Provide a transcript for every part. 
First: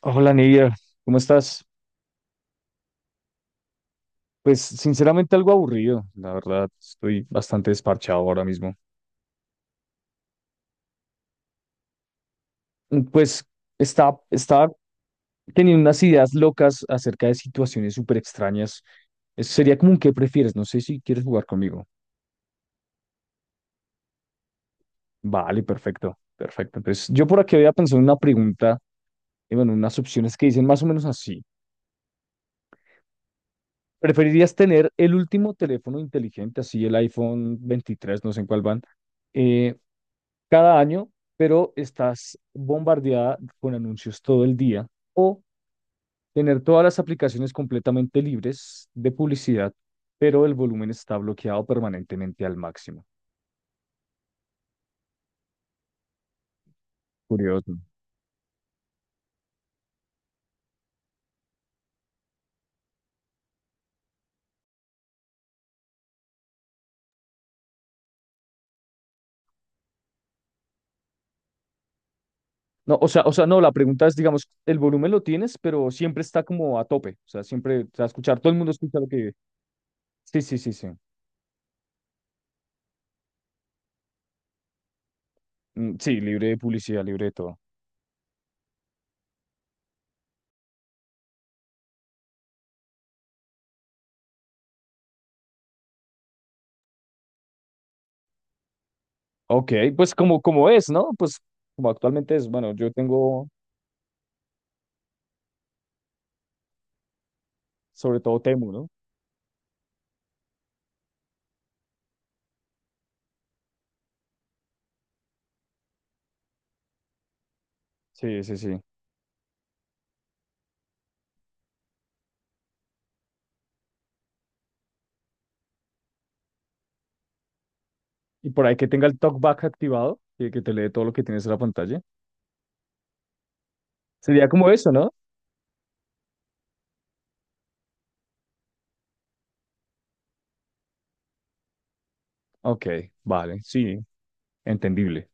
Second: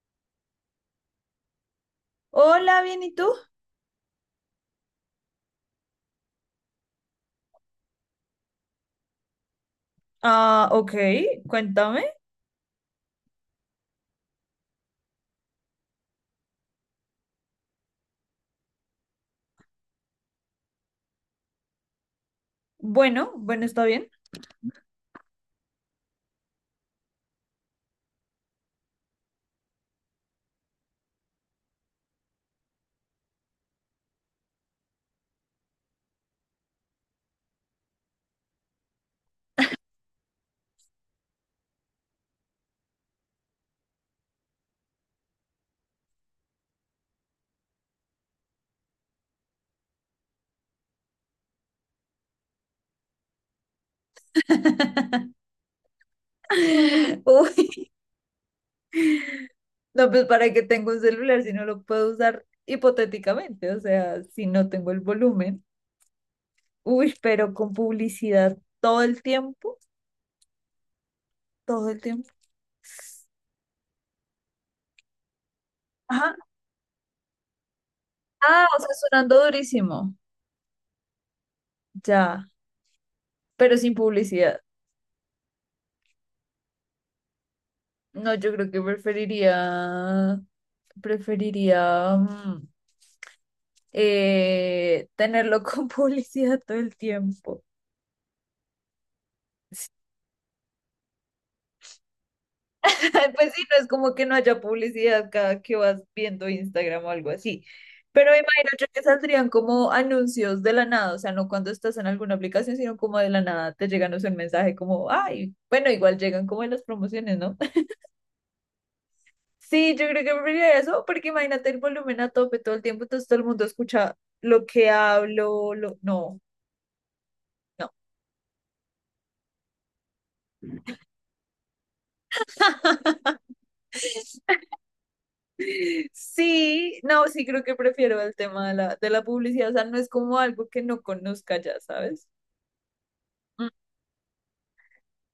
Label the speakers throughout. Speaker 1: Hola Nidia, ¿cómo estás?
Speaker 2: Hola, bien, ¿y tú?
Speaker 1: Pues sinceramente algo aburrido, la verdad, estoy bastante desparchado ahora mismo.
Speaker 2: Ah, ok, cuéntame.
Speaker 1: Pues estaba teniendo unas ideas locas acerca de situaciones súper extrañas. Eso sería como un qué prefieres, no sé si quieres jugar conmigo.
Speaker 2: Bueno, bueno, está bien.
Speaker 1: Vale, perfecto, perfecto. Entonces yo por aquí había pensado en una pregunta, y bueno, unas opciones que dicen más o menos así. ¿Preferirías tener el último teléfono inteligente, así el iPhone 23 no sé en cuál van, eh, cada año, pero estás bombardeada con anuncios todo el día? ¿O tener todas las aplicaciones completamente libres de publicidad, pero el volumen está bloqueado permanentemente al máximo? Curioso.
Speaker 2: Uy, no, pues para qué tengo un celular si no lo puedo usar hipotéticamente, o sea, si no tengo el volumen. Uy, pero con publicidad todo el tiempo, todo el tiempo.
Speaker 1: No, o sea, no, la pregunta es, digamos, el volumen lo tienes, pero siempre
Speaker 2: Ajá.
Speaker 1: está como a tope. O sea, siempre te va a escuchar, todo el
Speaker 2: Ah,
Speaker 1: mundo
Speaker 2: o sea,
Speaker 1: escucha lo que...
Speaker 2: sonando durísimo.
Speaker 1: Sí, sí, sí, sí.
Speaker 2: Ya, pero sin publicidad.
Speaker 1: Sí, libre de publicidad, libre de todo.
Speaker 2: No, yo creo que preferiría, preferiría, tenerlo con publicidad todo el tiempo.
Speaker 1: Ok, pues como es, ¿no? Pues como actualmente es, bueno, yo tengo
Speaker 2: Pues sí, no es como que no haya publicidad cada que vas viendo Instagram o algo así.
Speaker 1: sobre
Speaker 2: Pero me
Speaker 1: todo
Speaker 2: imagino
Speaker 1: Temu,
Speaker 2: yo
Speaker 1: ¿no?
Speaker 2: que saldrían como anuncios de la nada, o sea, no cuando estás en alguna aplicación, sino como de la nada te llegan, o sea, un mensaje como, ay, bueno, igual llegan como en las promociones, ¿no?
Speaker 1: Sí, sí, sí.
Speaker 2: Sí, yo creo que preferiría eso, porque imagínate el volumen a tope todo el tiempo, entonces todo el mundo escucha lo que hablo, lo... No, no.
Speaker 1: Y por ahí que tenga el talkback activado y que te lee todo lo que tienes en la pantalla. Sería como eso, ¿no?
Speaker 2: Sí, no, sí creo que prefiero el tema de la publicidad, o sea, no es como algo que no conozca ya, ¿sabes?
Speaker 1: Ok, vale,
Speaker 2: Mm.
Speaker 1: sí, entendible.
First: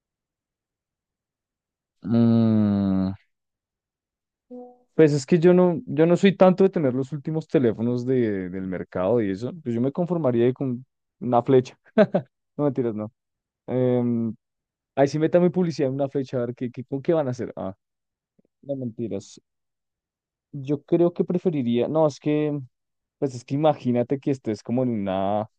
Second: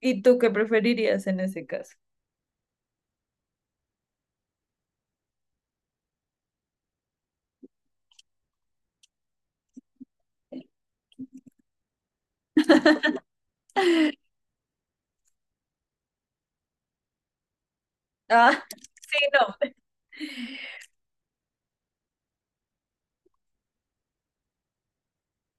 Speaker 2: ¿Y tú qué preferirías en ese caso?
Speaker 1: Mm, pues es que yo no soy tanto de tener los últimos teléfonos del mercado y eso. Pues yo me conformaría con una flecha. No mentiras, no. Em, ahí sí métame publicidad en una flecha, a ver qué, con qué van a hacer. Ah,
Speaker 2: Ah,
Speaker 1: no
Speaker 2: sí,
Speaker 1: mentiras.
Speaker 2: no.
Speaker 1: Yo creo que preferiría, no, es que, pues es que imagínate que estés como en una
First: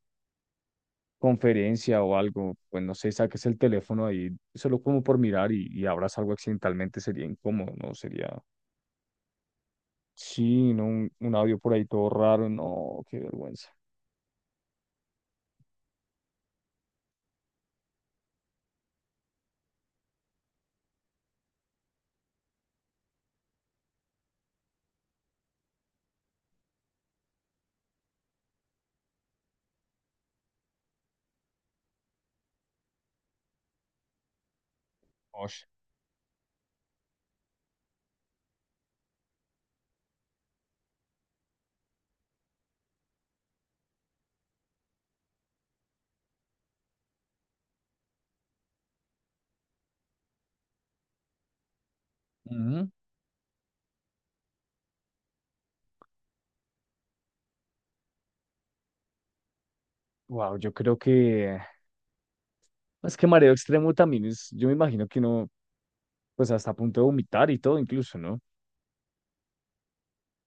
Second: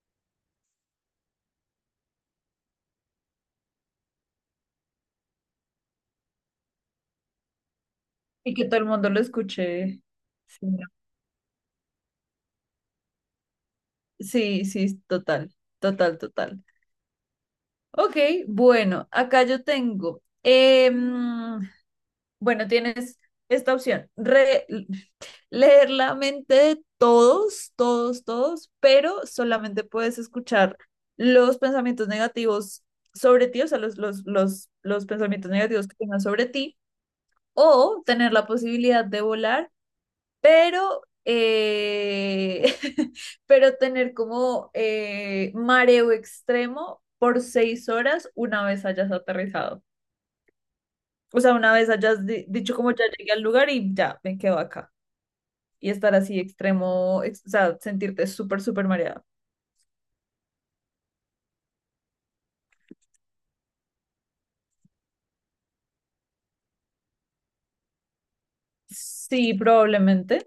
Speaker 1: conferencia o algo, pues no sé, saques el teléfono ahí solo como por mirar y abras algo accidentalmente, sería incómodo, ¿no? Sería,
Speaker 2: Y que todo el mundo lo escuche. Sí,
Speaker 1: sí, ¿no?
Speaker 2: no,
Speaker 1: Un audio por ahí todo raro, no, qué vergüenza.
Speaker 2: sí, sí, total, total, total. Ok, bueno, acá yo tengo. Bueno, tienes esta opción, leer la mente de todos, todos, todos, pero solamente puedes escuchar los pensamientos negativos sobre ti, o sea, los pensamientos
Speaker 1: Osh.
Speaker 2: negativos que tengan sobre ti, o tener la posibilidad de volar, pero, pero tener como mareo extremo por 6 horas una vez hayas aterrizado. O sea, una vez hayas dicho
Speaker 1: Ujú.
Speaker 2: como ya llegué al lugar y ya, me quedo acá. Y estar así extremo, o sea, sentirte súper, súper mareada.
Speaker 1: Wow, es que mareo extremo también es, yo me imagino que uno, pues hasta a punto de vomitar y todo incluso, ¿no?
Speaker 2: Sí, probablemente.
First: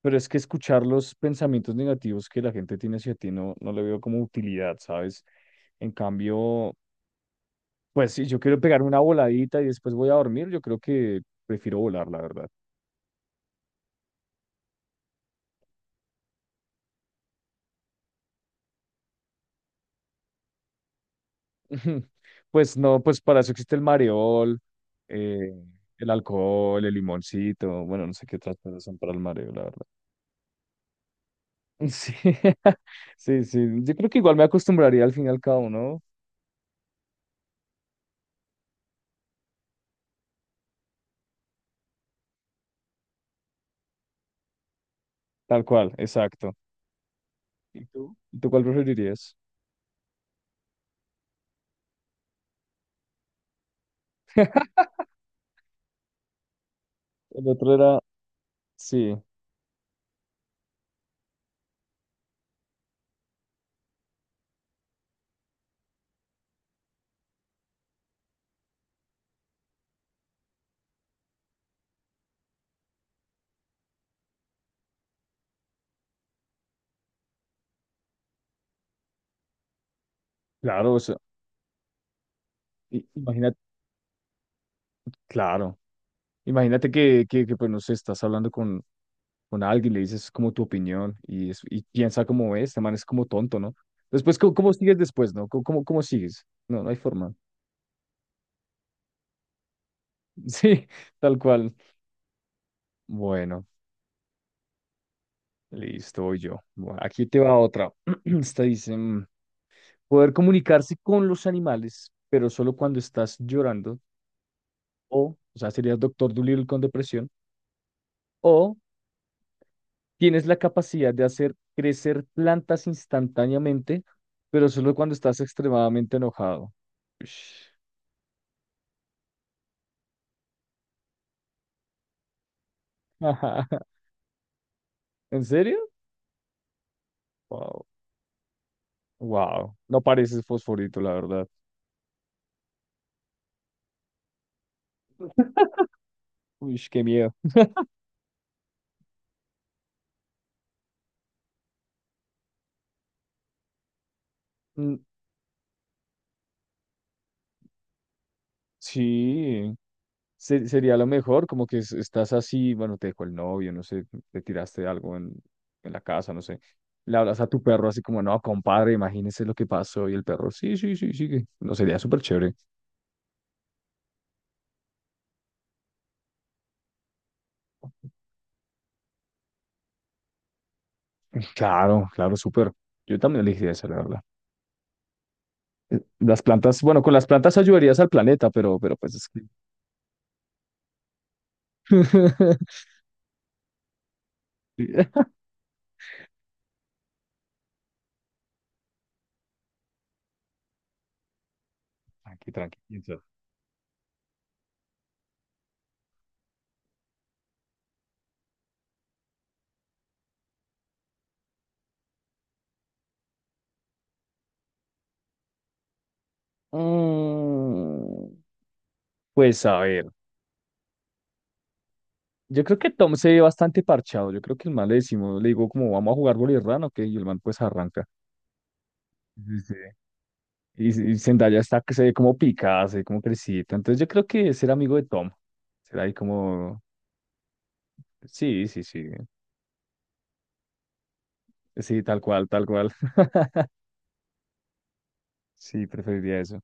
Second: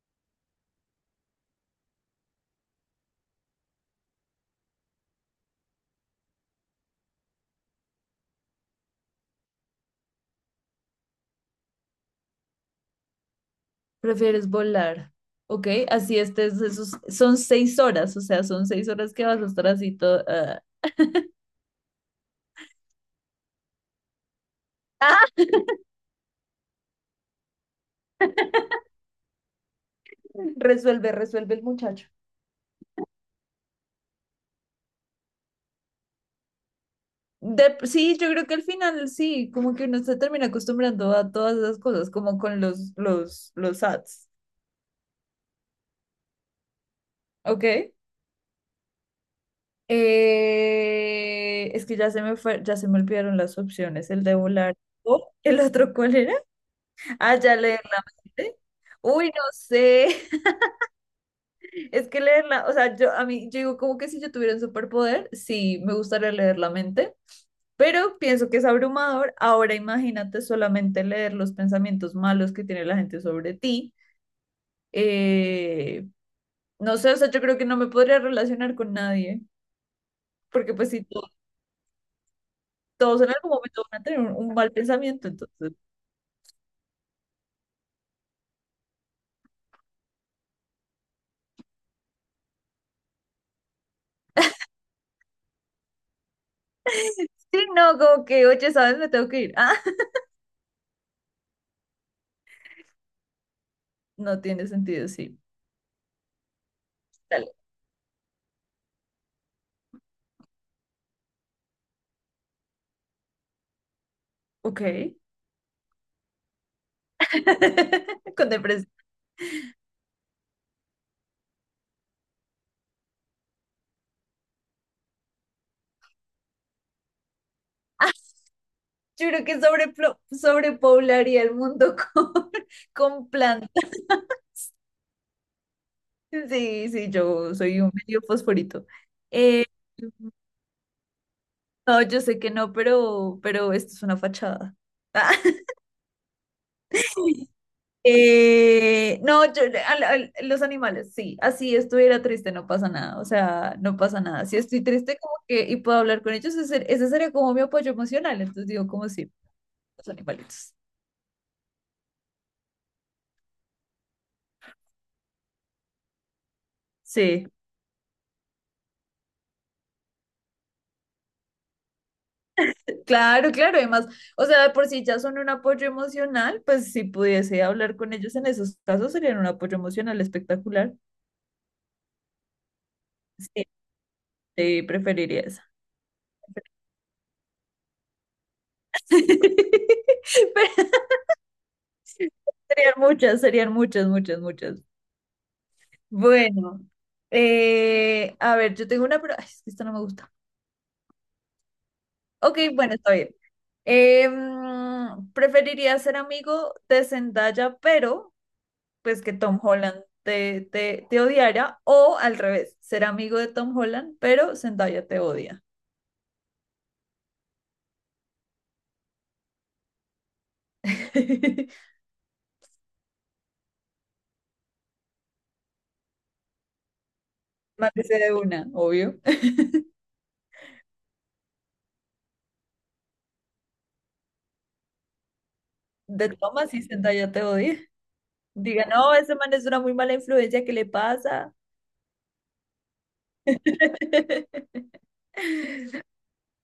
Speaker 1: Pero es que escuchar los pensamientos negativos que la gente tiene hacia ti no, no le veo como utilidad, ¿sabes? En cambio, pues si yo quiero pegarme una voladita y después voy a dormir, yo creo que prefiero volar, la verdad.
Speaker 2: Prefieres volar. Ok, así estés, esos, son 6 horas, o sea, son 6 horas que vas a estar así todo. Ah.
Speaker 1: Pues no, pues para eso existe el mareol,
Speaker 2: Ah,
Speaker 1: eh, el alcohol, el limoncito, bueno, no sé qué otras cosas son para el mareo, la verdad.
Speaker 2: resuelve, resuelve el muchacho.
Speaker 1: Sí, sí, sí. Yo creo que igual me acostumbraría al fin y al cabo, ¿no?
Speaker 2: Sí, yo creo que al final sí, como que uno se termina acostumbrando a todas esas cosas, como con los ads.
Speaker 1: Tal cual, exacto. ¿Y
Speaker 2: Ok.
Speaker 1: tú? ¿Y tú cuál preferirías?
Speaker 2: Es que ya se me fue, ya se me olvidaron las opciones. El de volar, o ¿el otro cuál era? Ah,
Speaker 1: El
Speaker 2: ya,
Speaker 1: otro
Speaker 2: leer
Speaker 1: era,
Speaker 2: la mente.
Speaker 1: sí.
Speaker 2: Uy, no sé. Es que leerla, o sea, yo digo como que si yo tuviera un superpoder, sí, me gustaría leer la mente, pero pienso que es abrumador. Ahora imagínate solamente leer los pensamientos malos que tiene la gente sobre ti. Eh, no sé, o sea, yo creo que no me podría relacionar con nadie, porque pues
Speaker 1: Claro, o
Speaker 2: sí.
Speaker 1: sea,
Speaker 2: Todos en algún
Speaker 1: imagínate,
Speaker 2: momento van a tener un mal pensamiento, entonces.
Speaker 1: claro, imagínate que, pues no sé, estás hablando con alguien, le dices como tu opinión y, y piensa como es, este man es como tonto, ¿no? Después, ¿cómo, cómo sigues después, no? ¿Cómo, cómo sigues? No, no hay forma.
Speaker 2: Sí, no, como que, oye, ¿sabes? Me tengo que ir. Ah,
Speaker 1: Sí, tal cual. Bueno,
Speaker 2: no tiene sentido, sí.
Speaker 1: listo, voy yo. Bueno, aquí te
Speaker 2: Dale.
Speaker 1: va otra. Esta dice, poder comunicarse con los animales, pero solo cuando estás llorando,
Speaker 2: Ok.
Speaker 1: o sea, serías Doctor Dolittle con depresión,
Speaker 2: Con
Speaker 1: o
Speaker 2: depresión.
Speaker 1: tienes la capacidad de hacer crecer plantas instantáneamente, pero solo cuando estás extremadamente enojado. Ush.
Speaker 2: Ah, yo creo que sobrepoblaría el mundo con, con plantas.
Speaker 1: ¿En serio?
Speaker 2: Sí, sí, yo soy
Speaker 1: Wow.
Speaker 2: un medio fosforito. Eh,
Speaker 1: Wow. No
Speaker 2: mm,
Speaker 1: pareces fosforito, la verdad.
Speaker 2: no, yo sé que no, pero esto es una fachada. Ah.
Speaker 1: Uy, qué miedo.
Speaker 2: No, los animales, sí, así estuviera triste, no pasa nada, o sea, no pasa nada. Si estoy
Speaker 1: Mm,
Speaker 2: triste como que y puedo hablar con ellos, ese sería como mi apoyo emocional, entonces digo como sí,
Speaker 1: Sí,
Speaker 2: los animalitos.
Speaker 1: sería lo mejor, como que estás así, bueno, te dejó el novio, no sé, te tiraste algo en la casa, no sé. Le hablas
Speaker 2: Sí,
Speaker 1: a tu perro así como, no, compadre, imagínese lo que pasó. Y el perro, sí, sí, sí, sí. que-". No, sería súper chévere.
Speaker 2: claro, claro, además, o sea, de por si ya son un apoyo emocional, pues si pudiese hablar con ellos en esos casos serían un apoyo emocional espectacular.
Speaker 1: Claro, claro, súper. Yo también
Speaker 2: Sí,
Speaker 1: elegí esa, la verdad.
Speaker 2: sí, preferiría eso.
Speaker 1: Las plantas, bueno, con las plantas ayudarías al planeta, pero pues es que.
Speaker 2: Pero serían muchas, muchas, muchas.
Speaker 1: Sí.
Speaker 2: Bueno, a ver, yo tengo una, pero ay, es que esto no me gusta.
Speaker 1: Tranqui,
Speaker 2: Ok,
Speaker 1: tranqui,
Speaker 2: bueno, está
Speaker 1: piensa.
Speaker 2: bien. Mm, preferiría ser amigo de Zendaya, pero pues que Tom Holland te odiara, o al revés, ser amigo de Tom Holland, pero Zendaya te odia.
Speaker 1: Mm, pues a ver, yo creo que Tom se ve bastante parchado. Yo creo que el man le decimos, le digo como vamos a jugar bolirrán, ok, y el man pues arranca.
Speaker 2: Mátese de una, obvio.
Speaker 1: Sí, sí. Y Zendaya está que se ve como picada, se ve como crecida. Entonces yo creo que ser amigo de Tom, será ahí
Speaker 2: De Thomas
Speaker 1: como,
Speaker 2: y Zendaya te odia.
Speaker 1: sí, sí,
Speaker 2: Diga,
Speaker 1: sí,
Speaker 2: no, ese man es una muy mala influencia, ¿qué le pasa?
Speaker 1: sí, tal cual, tal cual. Sí, preferiría eso.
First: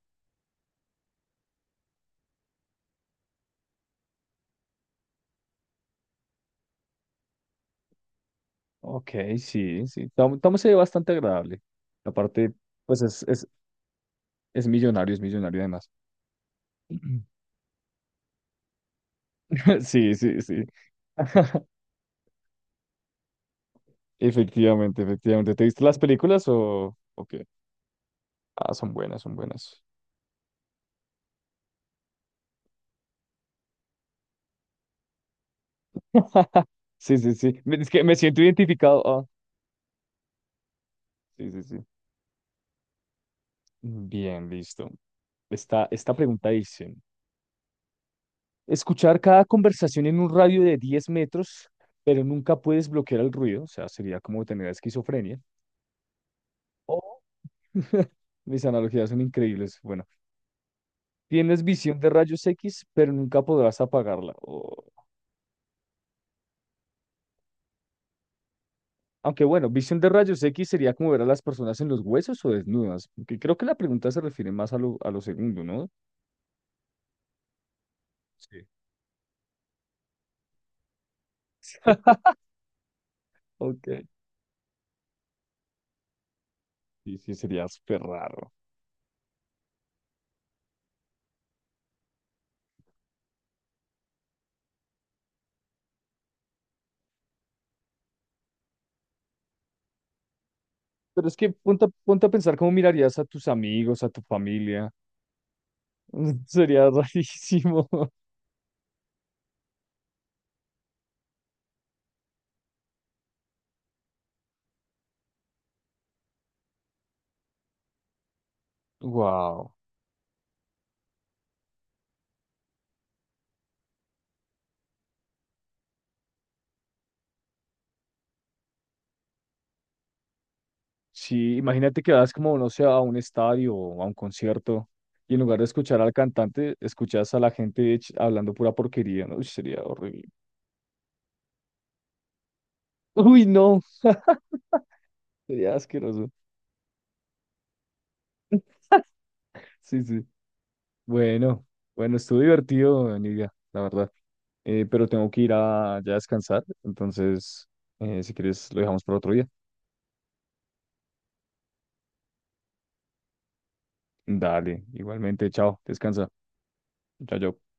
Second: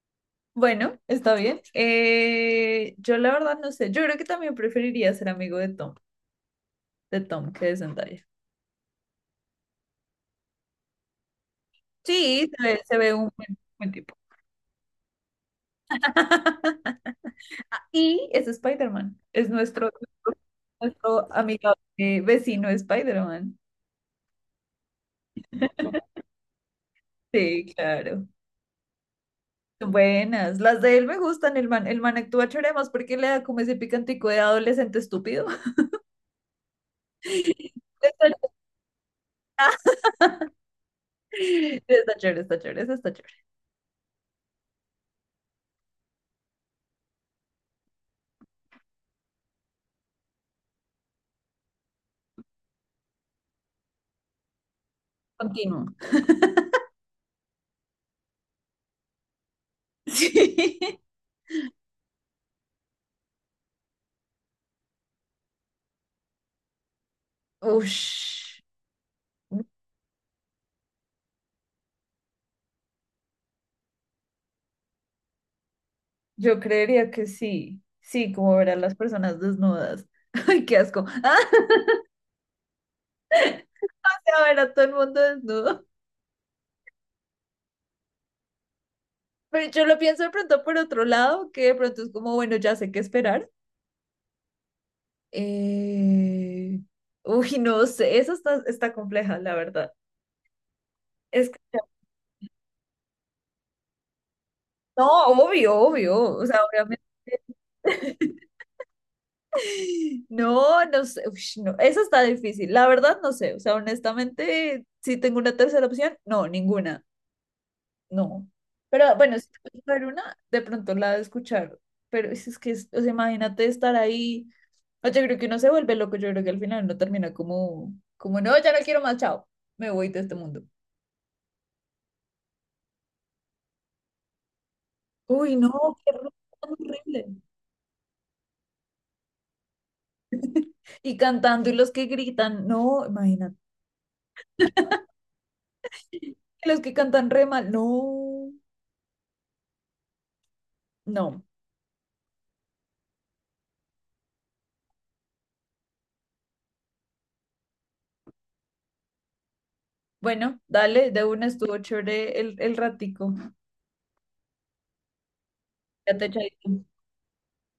Speaker 2: Bueno, está bien. Yo la verdad no sé. Yo creo que también preferiría ser amigo de Tom que de Zendaya.
Speaker 1: Ok, sí, sí. Tom, Tom se ve bastante agradable.
Speaker 2: Sí,
Speaker 1: Aparte,
Speaker 2: se
Speaker 1: pues
Speaker 2: ve
Speaker 1: es,
Speaker 2: un
Speaker 1: es,
Speaker 2: buen, buen tipo.
Speaker 1: es millonario además.
Speaker 2: Ah, y es Spider-Man. Es nuestro,
Speaker 1: Sí, sí, sí.
Speaker 2: nuestro amigo, vecino Spider-Man.
Speaker 1: Efectivamente, efectivamente. ¿Te viste las películas o qué?
Speaker 2: Sí, claro.
Speaker 1: Ah, son buenas, son buenas.
Speaker 2: Son buenas. Las de él me gustan. El man actúa chévere más porque le da como ese picantico de adolescente estúpido.
Speaker 1: Sí, sí, sí. Es que me
Speaker 2: Está,
Speaker 1: siento identificado. Ah, sí, sí, sí.
Speaker 2: está chévere, eso está chévere.
Speaker 1: Bien, listo. Esta pregunta dice, escuchar cada conversación en un radio de 10 metros, pero nunca puedes bloquear el ruido, o sea, sería como tener esquizofrenia.
Speaker 2: Continúo.
Speaker 1: O mis analogías son increíbles. Bueno,
Speaker 2: Sí.
Speaker 1: tienes visión de rayos X, pero nunca podrás apagarla. O-
Speaker 2: Ush,
Speaker 1: Aunque bueno, visión de rayos X sería como ver a las personas en los huesos o desnudas. Aunque creo que la pregunta se refiere más a a lo segundo, ¿no?
Speaker 2: yo creería que sí. Sí, como
Speaker 1: Sí.
Speaker 2: ver a las personas desnudas. Ay, qué asco.
Speaker 1: Ok.
Speaker 2: Ah, a ver a todo el mundo desnudo.
Speaker 1: Sí, sí, sería súper raro.
Speaker 2: Pero yo lo pienso de pronto por otro lado, que de pronto es como, bueno, ya sé qué esperar. Eh... Uy, no sé, eso está, está compleja, la verdad.
Speaker 1: Pero es que
Speaker 2: Es que,
Speaker 1: ponte, ponte a pensar cómo mirarías a tus amigos, a tu familia.
Speaker 2: no, obvio, obvio. O sea,
Speaker 1: Sería
Speaker 2: obviamente.
Speaker 1: rarísimo.
Speaker 2: No, no sé, ush, no, eso está difícil. La verdad, no sé. O sea, honestamente, si tengo una tercera opción, no, ninguna. No. Pero bueno, si te
Speaker 1: Wow.
Speaker 2: puedes ver una, de pronto la de escuchar. Pero o sea, imagínate estar ahí. No, yo creo que uno se vuelve loco. Yo creo que al final no termina como, como, no, ya no quiero más, chao. Me voy de este mundo.
Speaker 1: Sí, imagínate que vas como, no sé, a un estadio o a un concierto y en
Speaker 2: Uy,
Speaker 1: lugar de
Speaker 2: no,
Speaker 1: escuchar al
Speaker 2: qué tan
Speaker 1: cantante,
Speaker 2: horrible.
Speaker 1: escuchas a la gente hablando pura porquería, ¿no? Uy, sería horrible.
Speaker 2: Y cantando y los que gritan, no,
Speaker 1: Uy,
Speaker 2: imagínate.
Speaker 1: no, sería asqueroso.
Speaker 2: Y los que cantan re mal, no,
Speaker 1: Sí, sí.
Speaker 2: no.
Speaker 1: Bueno, bueno, estuvo divertido, Nidia, la verdad. Pero tengo que ir a ya descansar, entonces, si quieres, lo dejamos para otro día.
Speaker 2: Bueno, dale, de una estuvo chévere el ratico.
Speaker 1: Dale, igualmente, chao,
Speaker 2: Ya te
Speaker 1: descansa.
Speaker 2: echaste.
Speaker 1: Chao, chao.